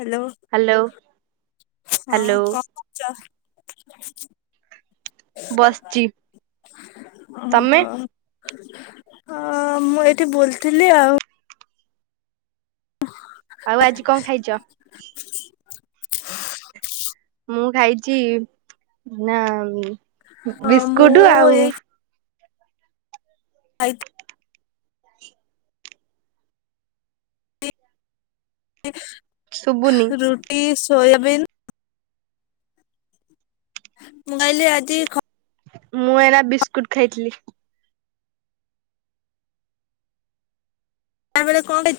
Hello hello ହଁ hello କ ବସିଚି [unintelligible] ତମେ ଓହୋ। ଅ ମୁଁ ଏଇଠି ବଲୁଥିଲି ଆଉ। ଆଉ ଆଜି କଣ ଖାଇଚ? [unintelligible] ମୁଁ ଖାଇଚି ନା ହଁ ମୁଁ ବିସ୍କୁଟ ଏଇ ଆଉ ଆଇ ଶୁବୁନି [unintelligible] ରୁଟି ସୋୟାବନ୍। ମୁଁ କହିଲି ଆଜି ଖ ମୁଁ ଏନା ବିସ୍କୁଟ ଖାଇଥିଲି। [unintelligible] କଣ ଖାଇ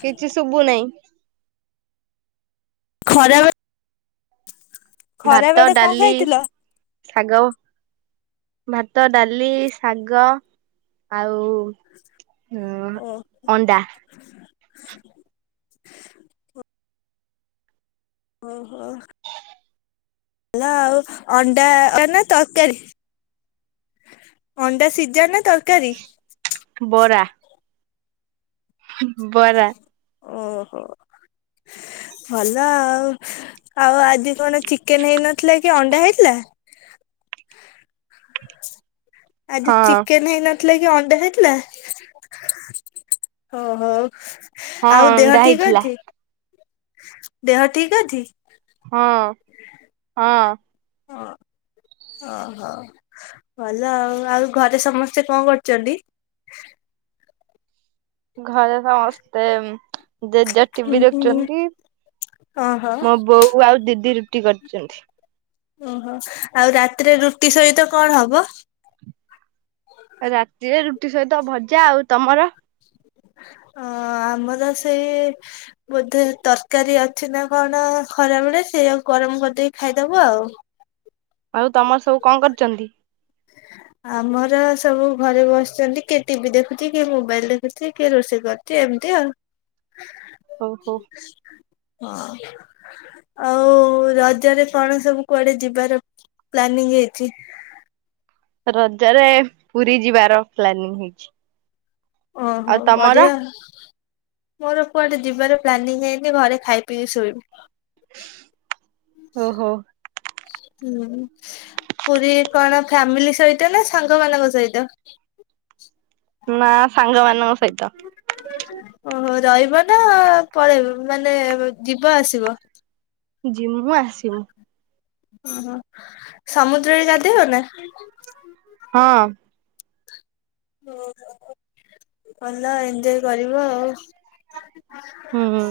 କିଛି ଶୁଭୁ ନାହିଁ। ଖରା ବେ ଭାତ ବେଳେ କଣ ଡାଲି। ଖାଇଥିଲ? ଶାଗ ଭାତ ଡାଲି ଶାଗ ଆଉ। ହୁଁ ଓ ଅଣ୍ଡା। ଓହୋ। ଭାଲ ଆଉ ଅଣ୍ଡା ତ ତରକାରୀ। ଅଣ୍ଡା ସିଝା ନା ତରକାରୀ? ବରା ବରା। ଓହୋ ଭଲ ଆଉ। ଆଉ ଆଜି କଣ ଚିକେନ୍ ହେଇନଥିଲା କି ଅଣ୍ଡା ହେଇଥିଲା? ଆଜି ହଁ ଚିକେନ୍ ହେଇନ ଥିଲା କି ଅଣ୍ଡା ହେଇଥିଲା ଓ ହୋ। ହଁ ଆଉ ଦେହ ଅଣ୍ଡା ଠିକ୍ ହେଇଥିଲା ଅଛି ଦେହ ଠିକ୍ ଅଛି? ହଁ ହଁ। [unintelligible] ଭଲ ଆଉ ଆଉ ଘରେ ସମସ୍ତେ କଣ କରୁଚନ୍ତି? ଘରେ ସମସ୍ତେ ଜେଜ ଟିଭି ଦେଖୁଚନ୍ତି। ଓହୋ ମୋ ବୋଉ ଆଉ ଦିଦି ରୁଟି କରିଚନ୍ତି। ଓହୋ। ଆଉ ରାତିରେ ରୁଟି ସହିତ କଣ ହବ? ରାତିରେ ରୁଟି ସହିତ ଭଜା, ଆଉ ତମର? ଅ ଆମର ସେଇ ବୋଧେ ତରକାରୀ ଅଛି ନା କଣ ଖରାବେଳେ? ସେଇଆକୁ ଗରମ କରିଦେଇକି ଖାଇଦବୁ ଆଉ। ଆଉ ତମର ସବୁ କଣ କରୁଚନ୍ତି? ଆମର ସବୁ ଘରେ ବସଛନ୍ତି। କିଏ ଟିଭି ଦେଖୁଛି? କିଏ ମୋବାଇଲ ଦେଖୁଛି? କିଏ ରୋଷେଇ କରୁଛି? ଏମିତି ଆଉ। ଓହୋ। ହଁ। ଆଉ ରଜରେ, କଣ ସବୁ କୁଆଡେ ଯିବାର ପ୍ଲାନିଂ ହେଇଛି? ରଜରେ, ପୁରୀ ଯିବାର ପ୍ଲାନିଂ ହେଇଚି। ଓହୋ, ବଢିଆ। ମୋର କୁଆଡେ ଯିବାର ପ୍ଲାନିଂ ହେଇନି, ଘରେ ଖାଇ ପିଇକି ଶୋଇବି। ଓହୋ। ହୁଁ। ପୁରୀ କଣ? ଫ୍ୟାମିଲି ସହିତ ନା, ସାଙ୍ଗ ମାନଙ୍କ ସହିତ? ନା, ସାଙ୍ଗ ମାନଙ୍କ ସହିତ। ଓହୋ। ରହିବ ନା ପଳେଇବ, ମାନେ ଯିବ ଆସିବ। ଯିମୁଁ ଆସିବୁ। ଓହୋ। ସମୁଦ୍ରରେ ଗାଧେଇ ବନା? ହଁ। ଭଲ। ଏଞ୍ଜୟ କରିବ ଆଉ। ହଁ ହଁ।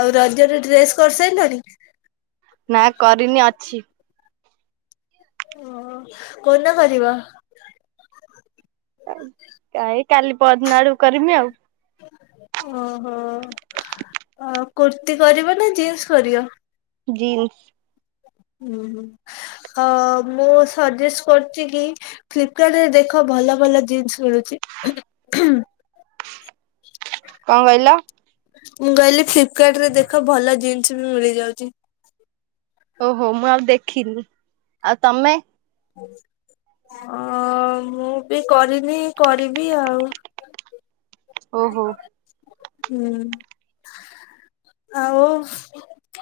ଆଉ ରଜରେ ଡ୍ରେସ କରିସାରିଲଣି? ନା କରିନି, ଅଛି। ଓ। କଉ ଦିନ କରିବ? କାଇଁ, କାଲି ପଅରିଦିନ ଆଡୁ କରିମି ଆଉ। ଓହୋ। ଆ କୁର୍ତ୍ତି କରିବ ନା ଜିନ୍ସ କରିବ? ଜିନ୍ସ। ହୁଁ ହୁଁ, ମୁଁ ସଜେଷ୍ଟ କରୁଚି କି ଫ୍ଲିପକାର୍ଟ ରେ ଦେଖ, ଭଲ ଭଲ ଜିନ୍ସ ମିଳୁଚି। କଣ କହିଲ? ମୁଁ କହିଲି ଫ୍ଲିପକାର୍ଟ ରେ ଦେଖ ଭଲ ଜିନିଷ ବି ମିଳି ଯାଉଚି। ଓହୋ। ମୁଁ ଆଉ ଦେଖିନି। ଆଉ ତମେ? ହ, ମୁଁ ବି କରିନି, କରିବି ଆଉ। ଓହୋ। ହୁଁ, ଆଉ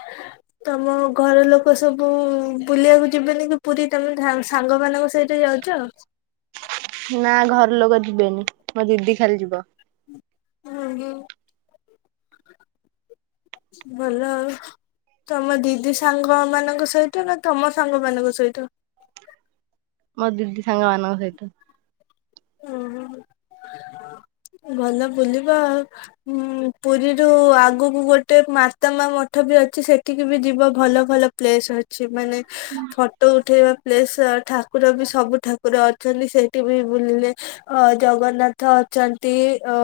[unintelligible] ତମ ଘର ଲୋକ ସବୁ ବୁଲିବାକୁ ଯିବେନି କି ପୁରୀ, ତମେ ସାଙ୍ଗମାନଙ୍କ ସହିତ ଯାଉଚ? ନା ଘର ଲୋକ ଯିବେନି, ମୋ ଦିଦି ଖାଲି ଯିବ। ହୁଁ ହୁଁ। ଭଲ ଆଉ। ତମ ଦିଦି ସାଙ୍ଗ ମାନଙ୍କ ସହିତ, ନା ତମ ସାଙ୍ଗ ମାନଙ୍କ ସହିତ? ମୋ ଦିଦି ସାଙ୍ଗ ମାନଙ୍କ ସହିତ। ଓହୋ [unintelligible] ଭଲ ବୁଲିବା ଆଉ। ହୁଁ ପୁରୀରୁ ଆଗୁକୁ ଗୋଟେ ମାତା ମା ମଠ ବି ଅଛି ସେଠିକି ବି ଯିବ ଭଲ ଭଲ ପ୍ଲେସ୍ ଅଛି ମାନେ ଫଟୋ ଉଠେଇବା ପ୍ଲେସ ଠାକୁର ବି ସବୁ ଠାକୁର ଅଛନ୍ତି। ସେଇଠି ବି ବୁଲିଲେ ଅ ଜଗନ୍ନାଥ ଅଛନ୍ତି। ଅ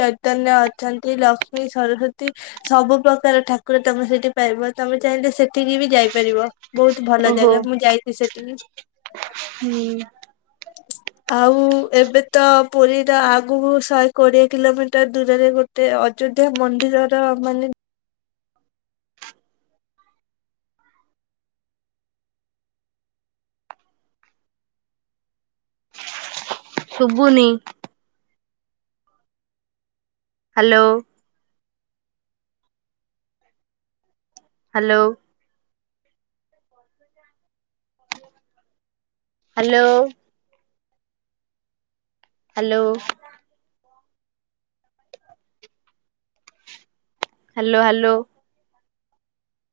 ଚୈତନ୍ୟ ଅଛନ୍ତି ଲ କ୍ଷ୍ମୀ ସରସ୍ଵତୀ ସବୁ ପ୍ରକାର ଠାକୁର ତମେ ସେଠି ପାଇବ ତମେ ଚାହିଁଲେ ସେଠିକି ବି ଯାଇପାରିବ। ବହୁତ ଭଲ ଓହୋ ଜାଗା ମୁଁ ଯାଇଛି ସେଠିକି। ହୁଁ। ଆଉ ଏବେ ତ ପୁରୀର ଆଗୁକୁ ଶହେ କୋଡିଏ କିଲୋମିଟର ଦୂରରେ ଗୋ ଟେ ଅଯୋଧ୍ୟା ମନ୍ଦିରର ମାନେ ଶୁବୁନି? Hello. Hello. Hello. Hello. Hello hello.